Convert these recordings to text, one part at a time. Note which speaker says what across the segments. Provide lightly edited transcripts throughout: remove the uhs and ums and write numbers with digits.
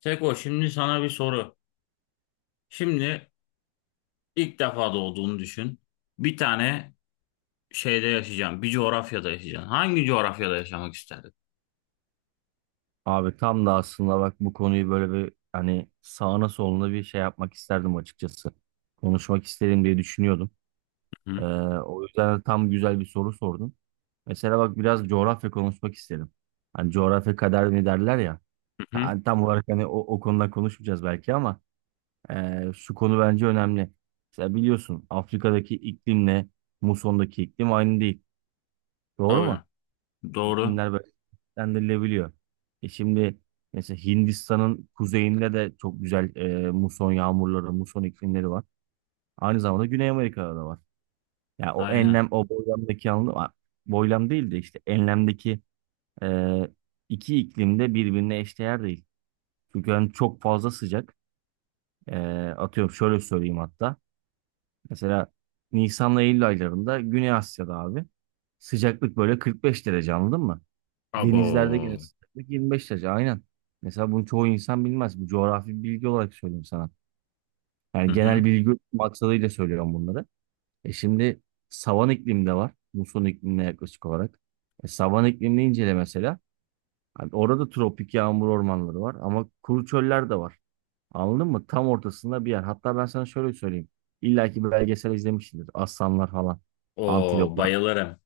Speaker 1: Seko, şimdi sana bir soru. Şimdi ilk defa doğduğunu düşün. Bir tane şeyde yaşayacaksın. Bir coğrafyada yaşayacaksın. Hangi coğrafyada yaşamak isterdin?
Speaker 2: Abi tam da aslında bak bu konuyu böyle bir hani sağına soluna bir şey yapmak isterdim açıkçası. Konuşmak isterim diye düşünüyordum.
Speaker 1: Hı
Speaker 2: Ee,
Speaker 1: hı.
Speaker 2: o yüzden de tam güzel bir soru sordun. Mesela bak biraz coğrafya konuşmak isterim. Hani coğrafya kader mi derler ya.
Speaker 1: Hı.
Speaker 2: Hani tam olarak hani o konuda konuşmayacağız belki ama şu konu bence önemli. Mesela biliyorsun Afrika'daki iklimle Muson'daki iklim aynı değil. Doğru
Speaker 1: Tabii.
Speaker 2: mu?
Speaker 1: Doğru.
Speaker 2: İklimler dendirilebiliyor. E şimdi mesela Hindistan'ın kuzeyinde de çok güzel muson yağmurları, muson iklimleri var. Aynı zamanda Güney Amerika'da da var. Yani o
Speaker 1: Aynen.
Speaker 2: enlem, o boylamdaki anlamda var. Boylam değil de işte enlemdeki e, iki iklim de birbirine eşdeğer değil. Çünkü hani çok fazla sıcak. E, atıyorum şöyle söyleyeyim hatta. Mesela Nisan'la Eylül aylarında Güney Asya'da abi sıcaklık böyle 45 derece anladın mı? Denizlerde gene
Speaker 1: Abo.
Speaker 2: sıcaklık 25 derece aynen. Mesela bunu çoğu insan bilmez. Bu coğrafi bir bilgi olarak söyleyeyim sana.
Speaker 1: Hı
Speaker 2: Yani
Speaker 1: hı.
Speaker 2: genel bilgi maksadıyla söylüyorum bunları. E şimdi savan iklim de var. Muson iklimine yaklaşık olarak. E savan iklimini incele mesela. Hani orada tropik yağmur ormanları var ama kuru çöller de var. Anladın mı? Tam ortasında bir yer. Hatta ben sana şöyle söyleyeyim. İlla ki belgesel izlemişsindir. Aslanlar falan.
Speaker 1: Oo,
Speaker 2: Antiloplar.
Speaker 1: bayılırım.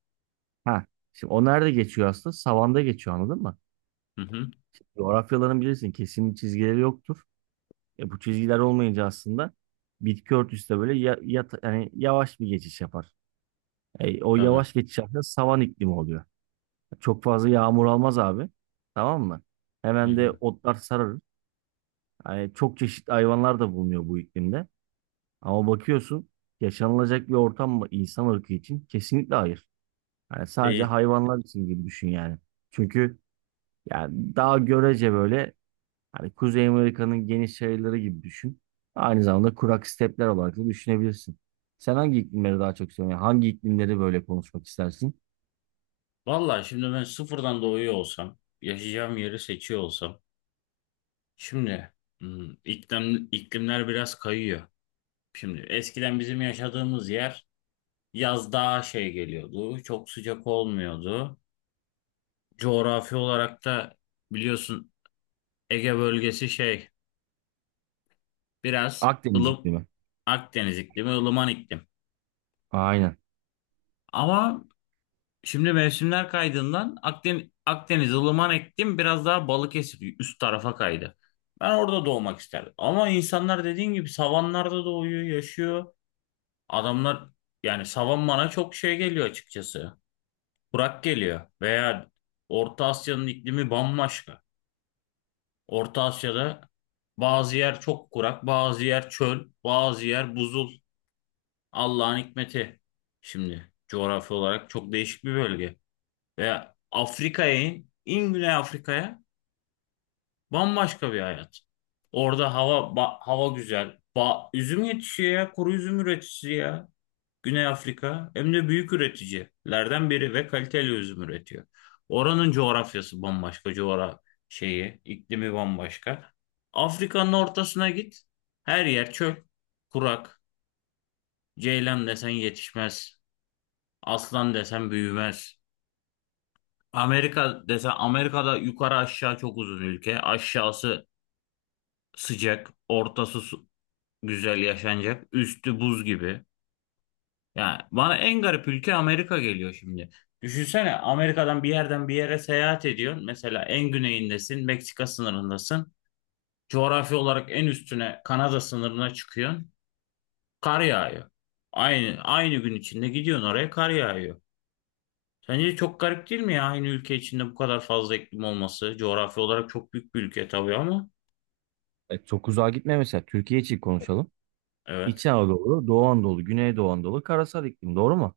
Speaker 2: Ha. Şimdi o nerede geçiyor aslında? Savanda geçiyor anladın mı?
Speaker 1: Hı hı.
Speaker 2: Coğrafyaların bilirsin kesin çizgileri yoktur. E, bu çizgiler olmayınca aslında bitki örtüsü de böyle ya, yani yavaş bir geçiş yapar. E, o
Speaker 1: Tabii.
Speaker 2: yavaş geçiş aslında savan iklimi oluyor. Çok fazla yağmur almaz abi. Tamam mı? Hemen de
Speaker 1: Yani.
Speaker 2: otlar sararır. Yani çok çeşitli hayvanlar da bulunuyor bu iklimde. Ama bakıyorsun yaşanılacak bir ortam mı insan ırkı için? Kesinlikle hayır. Yani sadece
Speaker 1: Değil.
Speaker 2: hayvanlar için gibi düşün yani. Çünkü yani daha görece böyle hani Kuzey Amerika'nın geniş yaylaları gibi düşün. Aynı zamanda kurak stepler olarak da düşünebilirsin. Sen hangi iklimleri daha çok seviyorsun? Yani hangi iklimleri böyle konuşmak istersin?
Speaker 1: Valla şimdi ben sıfırdan doğuyor olsam, yaşayacağım yeri seçiyor olsam. Şimdi iklimler biraz kayıyor. Şimdi eskiden bizim yaşadığımız yer, yaz daha şey geliyordu. Çok sıcak olmuyordu. Coğrafi olarak da biliyorsun Ege bölgesi şey biraz
Speaker 2: Akdeniz
Speaker 1: ılım
Speaker 2: iklimi.
Speaker 1: Akdeniz iklimi, ılıman iklim.
Speaker 2: Aynen.
Speaker 1: Ama şimdi mevsimler kaydığından Akdeniz ılıman iklim biraz daha Balıkesir üst tarafa kaydı. Ben orada doğmak isterdim. Ama insanlar dediğin gibi savanlarda doğuyor, yaşıyor. Adamlar, yani savan bana çok şey geliyor açıkçası. Kurak geliyor veya Orta Asya'nın iklimi bambaşka. Orta Asya'da bazı yer çok kurak, bazı yer çöl, bazı yer buzul. Allah'ın hikmeti. Şimdi coğrafi olarak çok değişik bir bölge. Ve Afrika'ya in, in Güney Afrika'ya bambaşka bir hayat. Orada hava hava güzel. Üzüm yetişiyor ya, kuru üzüm üreticisi ya. Güney Afrika hem de büyük üreticilerden biri ve kaliteli üzüm üretiyor. Oranın coğrafyası bambaşka, şeyi, iklimi bambaşka. Afrika'nın ortasına git. Her yer çöl, kurak. Ceylan desen yetişmez. Aslan desen büyümez. Amerika desen, Amerika'da yukarı aşağı çok uzun ülke. Aşağısı sıcak, ortası güzel yaşanacak. Üstü buz gibi. Yani bana en garip ülke Amerika geliyor şimdi. Düşünsene, Amerika'dan bir yerden bir yere seyahat ediyorsun. Mesela en güneyindesin, Meksika sınırındasın. Coğrafi olarak en üstüne Kanada sınırına çıkıyorsun. Kar yağıyor. Aynı gün içinde gidiyorsun oraya, kar yağıyor. Sence çok garip değil mi ya, aynı ülke içinde bu kadar fazla iklim olması? Coğrafi olarak çok büyük bir ülke tabii ama.
Speaker 2: E, çok uzağa gitme mesela. Türkiye için konuşalım. İç
Speaker 1: Evet,
Speaker 2: Anadolu, Doğu Anadolu, Güneydoğu Anadolu, karasal iklim. Doğru mu?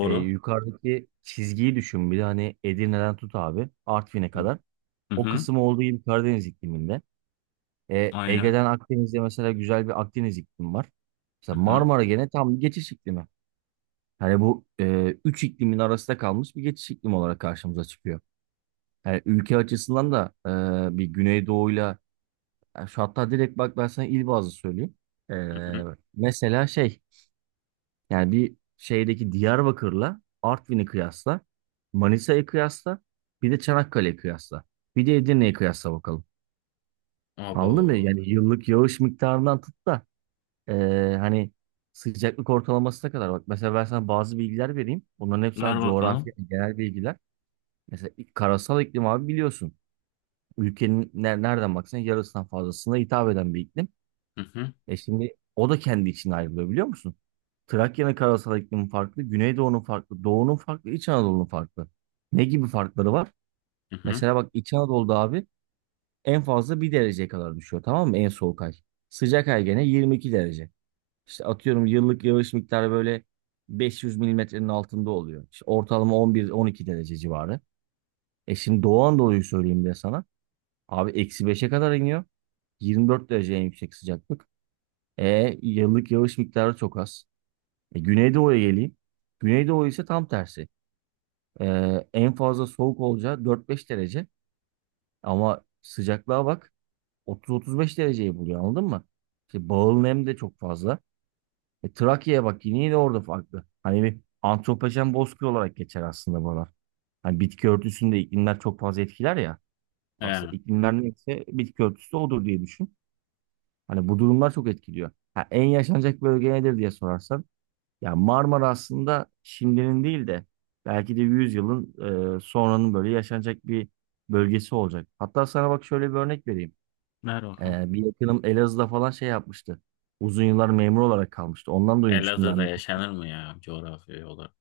Speaker 2: E, yukarıdaki çizgiyi düşün. Bir de hani Edirne'den tut abi. Artvin'e
Speaker 1: Hı
Speaker 2: kadar.
Speaker 1: hı,
Speaker 2: O
Speaker 1: hı,
Speaker 2: kısım olduğu gibi Karadeniz ikliminde. E,
Speaker 1: aynen.
Speaker 2: Ege'den Akdeniz'de mesela güzel bir Akdeniz iklimi var.
Speaker 1: Hı
Speaker 2: Mesela
Speaker 1: hı,
Speaker 2: Marmara gene tam bir geçiş iklimi. Hani bu üç iklimin arasında kalmış bir geçiş iklim olarak karşımıza çıkıyor. Yani ülke açısından da bir Güneydoğu'yla yani şu hatta direkt bak ben sana il bazlı söyleyeyim. E,
Speaker 1: hı hı.
Speaker 2: mesela şey yani bir şeydeki Diyarbakır'la Artvin'i kıyasla, Manisa'yı kıyasla, bir de Çanakkale'yi kıyasla, bir de Edirne'yi kıyasla bakalım. Anladın mı?
Speaker 1: Abo.
Speaker 2: Yani yıllık yağış miktarından tut da e, hani sıcaklık ortalamasına kadar bak. Mesela ben sana bazı bilgiler vereyim. Bunların hepsi sana
Speaker 1: Ver bakalım.
Speaker 2: coğrafya, genel bilgiler. Mesela karasal iklim abi biliyorsun. Ülkenin nereden baksan yarısından fazlasına hitap eden bir iklim.
Speaker 1: Hı hı,
Speaker 2: E şimdi o da kendi içine ayrılıyor biliyor musun? Trakya'nın karasal iklimi farklı, Güneydoğu'nun farklı, Doğu'nun farklı, İç Anadolu'nun farklı. Ne gibi farkları var?
Speaker 1: hı hı.
Speaker 2: Mesela bak İç Anadolu'da abi en fazla bir dereceye kadar düşüyor, tamam mı? En soğuk ay. Sıcak ay gene 22 derece. İşte atıyorum yıllık yağış miktarı böyle 500 milimetrenin altında oluyor. İşte ortalama 11-12 derece civarı. E şimdi Doğu Anadolu'yu söyleyeyim de sana. Abi eksi beşe kadar iniyor. 24 derece en yüksek sıcaklık. E yıllık yağış miktarı çok az. E, Güneydoğu'ya geleyim. Güneydoğu ise tam tersi. E, en fazla soğuk olacağı 4-5 derece. Ama sıcaklığa bak, 30-35 dereceyi buluyor anladın mı? İşte bağıl nem de çok fazla. E, Trakya'ya bak, yine yine orada farklı. Hani bir antropojen bozkır olarak geçer aslında buralar. Hani bitki örtüsünde iklimler çok fazla etkiler ya. Aslında
Speaker 1: Ee,
Speaker 2: iklimler neyse bitki örtüsü de odur diye düşün. Hani bu durumlar çok etkiliyor. Ha, en yaşanacak bölge nedir diye sorarsan. Ya Marmara aslında şimdinin değil de belki de 100 yılın sonranın böyle yaşanacak bir bölgesi olacak. Hatta sana bak şöyle bir örnek vereyim.
Speaker 1: Ver bakalım.
Speaker 2: E, bir yakınım Elazığ'da falan şey yapmıştı. Uzun yıllar memur olarak kalmıştı. Ondan duymuştum
Speaker 1: Elazığ'da
Speaker 2: ben bu konu.
Speaker 1: yaşanır mı ya, coğrafi olarak?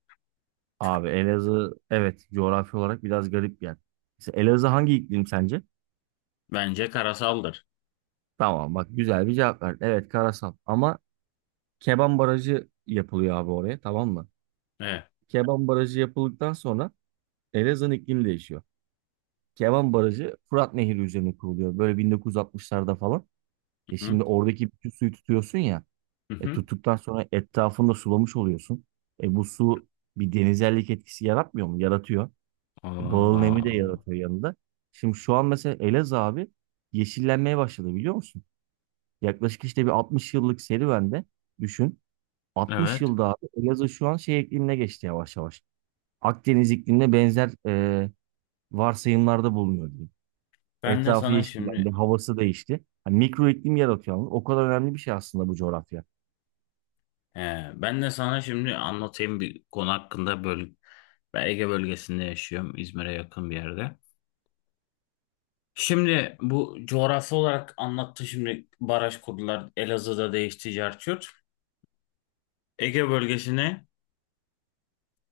Speaker 2: Abi Elazığ evet coğrafi olarak biraz garip bir yer. Mesela Elazığ hangi iklim sence?
Speaker 1: Bence karasaldır.
Speaker 2: Tamam bak, güzel bir cevap verdin. Evet karasal ama Keban Barajı yapılıyor abi oraya, tamam mı?
Speaker 1: Evet.
Speaker 2: Keban Barajı yapıldıktan sonra Elazığ'ın iklimi değişiyor. Keban Barajı Fırat Nehri üzerine kuruluyor. Böyle 1960'larda falan. E
Speaker 1: Hı hı.
Speaker 2: şimdi oradaki bütün suyu tutuyorsun ya.
Speaker 1: Hı
Speaker 2: E
Speaker 1: hı.
Speaker 2: tuttuktan sonra etrafında sulamış oluyorsun. E bu su bir denizellik etkisi yaratmıyor mu? Yaratıyor. E bağıl nemi de
Speaker 1: Aa,
Speaker 2: yaratıyor yanında. Şimdi şu an mesela Elazığ abi yeşillenmeye başladı biliyor musun? Yaklaşık işte bir 60 yıllık serüvende düşün. 60
Speaker 1: evet.
Speaker 2: yılda abi Elazığ şu an şey iklimine geçti yavaş yavaş. Akdeniz iklimine benzer varsayımlarda bulunuyor diyeyim.
Speaker 1: Ben de
Speaker 2: Etrafı
Speaker 1: sana
Speaker 2: yeşillendi,
Speaker 1: şimdi
Speaker 2: havası değişti. Hani mikro iklim yaratıyor ama o kadar önemli bir şey aslında bu coğrafya.
Speaker 1: he, ben de sana şimdi anlatayım bir konu hakkında ben Ege bölgesinde yaşıyorum. İzmir'e yakın bir yerde. Şimdi bu coğrafi olarak anlattı, şimdi baraj kurdular. Elazığ'da değişti Cerçurt. Ege bölgesine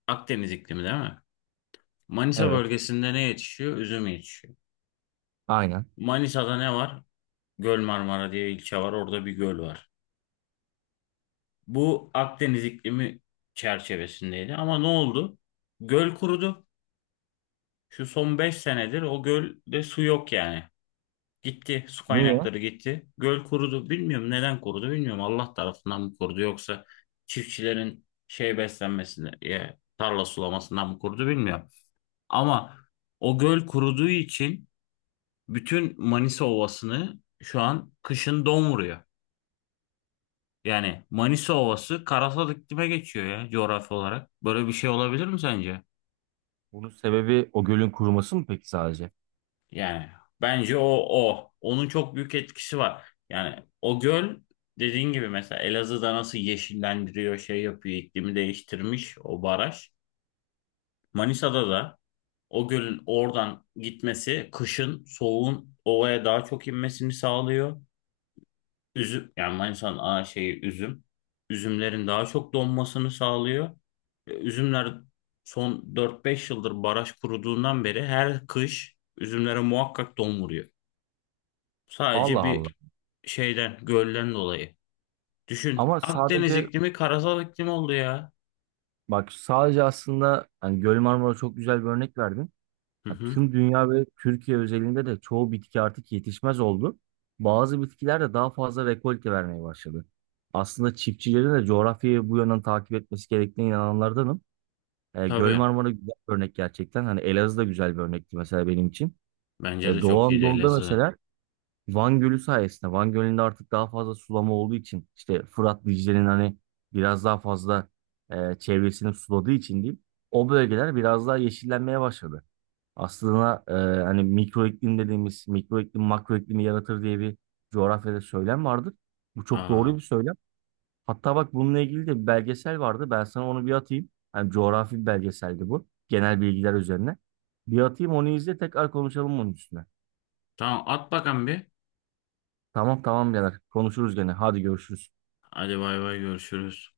Speaker 1: Akdeniz iklimi değil mi? Manisa
Speaker 2: Evet,
Speaker 1: bölgesinde ne yetişiyor? Üzüm yetişiyor.
Speaker 2: aynen.
Speaker 1: Manisa'da ne var? Göl Marmara diye ilçe var. Orada bir göl var. Bu Akdeniz iklimi çerçevesindeydi. Ama ne oldu? Göl kurudu. Şu son 5 senedir o gölde su yok yani. Gitti. Su
Speaker 2: Niye?
Speaker 1: kaynakları gitti. Göl kurudu. Bilmiyorum neden kurudu. Bilmiyorum Allah tarafından mı kurudu, yoksa çiftçilerin şey beslenmesine, tarla sulamasından mı kurudu, bilmiyorum. Ama o göl kuruduğu için bütün Manisa Ovası'nı şu an kışın don vuruyor. Yani Manisa Ovası karasal iklime geçiyor ya, coğrafi olarak. Böyle bir şey olabilir mi sence?
Speaker 2: Bunun sebebi o gölün kuruması mı peki sadece?
Speaker 1: Yani bence o. Onun çok büyük etkisi var. Yani o göl, dediğin gibi, mesela Elazığ'da nasıl yeşillendiriyor, şey yapıyor, iklimi değiştirmiş o baraj. Manisa'da da o gölün oradan gitmesi kışın soğuğun ovaya daha çok inmesini sağlıyor. Üzüm, yani Manisa'nın ana şeyi üzüm. Üzümlerin daha çok donmasını sağlıyor. Üzümler son 4-5 yıldır baraj kuruduğundan beri her kış üzümlere muhakkak don vuruyor.
Speaker 2: Allah
Speaker 1: Sadece
Speaker 2: Allah.
Speaker 1: bir şeyden, gölden dolayı. Düşün,
Speaker 2: Ama
Speaker 1: Akdeniz
Speaker 2: sadece
Speaker 1: iklimi karasal iklim oldu ya.
Speaker 2: bak, sadece aslında hani Göl Marmara çok güzel bir örnek verdin.
Speaker 1: Hı
Speaker 2: Ya
Speaker 1: hı.
Speaker 2: tüm dünya ve Türkiye özelinde de çoğu bitki artık yetişmez oldu. Bazı bitkiler de daha fazla rekolte vermeye başladı. Aslında çiftçilerin de coğrafyayı bu yönden takip etmesi gerektiğine inananlardanım. E, Göl
Speaker 1: Tabii.
Speaker 2: Marmara güzel bir örnek gerçekten. Hani Elazığ da güzel bir örnekti mesela benim için.
Speaker 1: Bence de
Speaker 2: E, Doğu
Speaker 1: çok iyiydi
Speaker 2: Anadolu'da
Speaker 1: Elazığ.
Speaker 2: mesela Van Gölü sayesinde, Van Gölü'nde artık daha fazla sulama olduğu için, işte Fırat Dicle'nin hani biraz daha fazla çevresini suladığı için diyeyim. O bölgeler biraz daha yeşillenmeye başladı. Aslında hani mikro iklim dediğimiz, mikro iklim makro iklimi yaratır diye bir coğrafyada söylem vardır. Bu çok doğru bir
Speaker 1: Aa,
Speaker 2: söylem. Hatta bak bununla ilgili de bir belgesel vardı. Ben sana onu bir atayım. Hani coğrafi bir belgeseldi bu. Genel bilgiler üzerine. Bir atayım, onu izle, tekrar konuşalım onun üstüne.
Speaker 1: tamam, at bakalım bir.
Speaker 2: Tamam, tamam, birader. Konuşuruz gene. Hadi görüşürüz.
Speaker 1: Hadi bay bay, görüşürüz.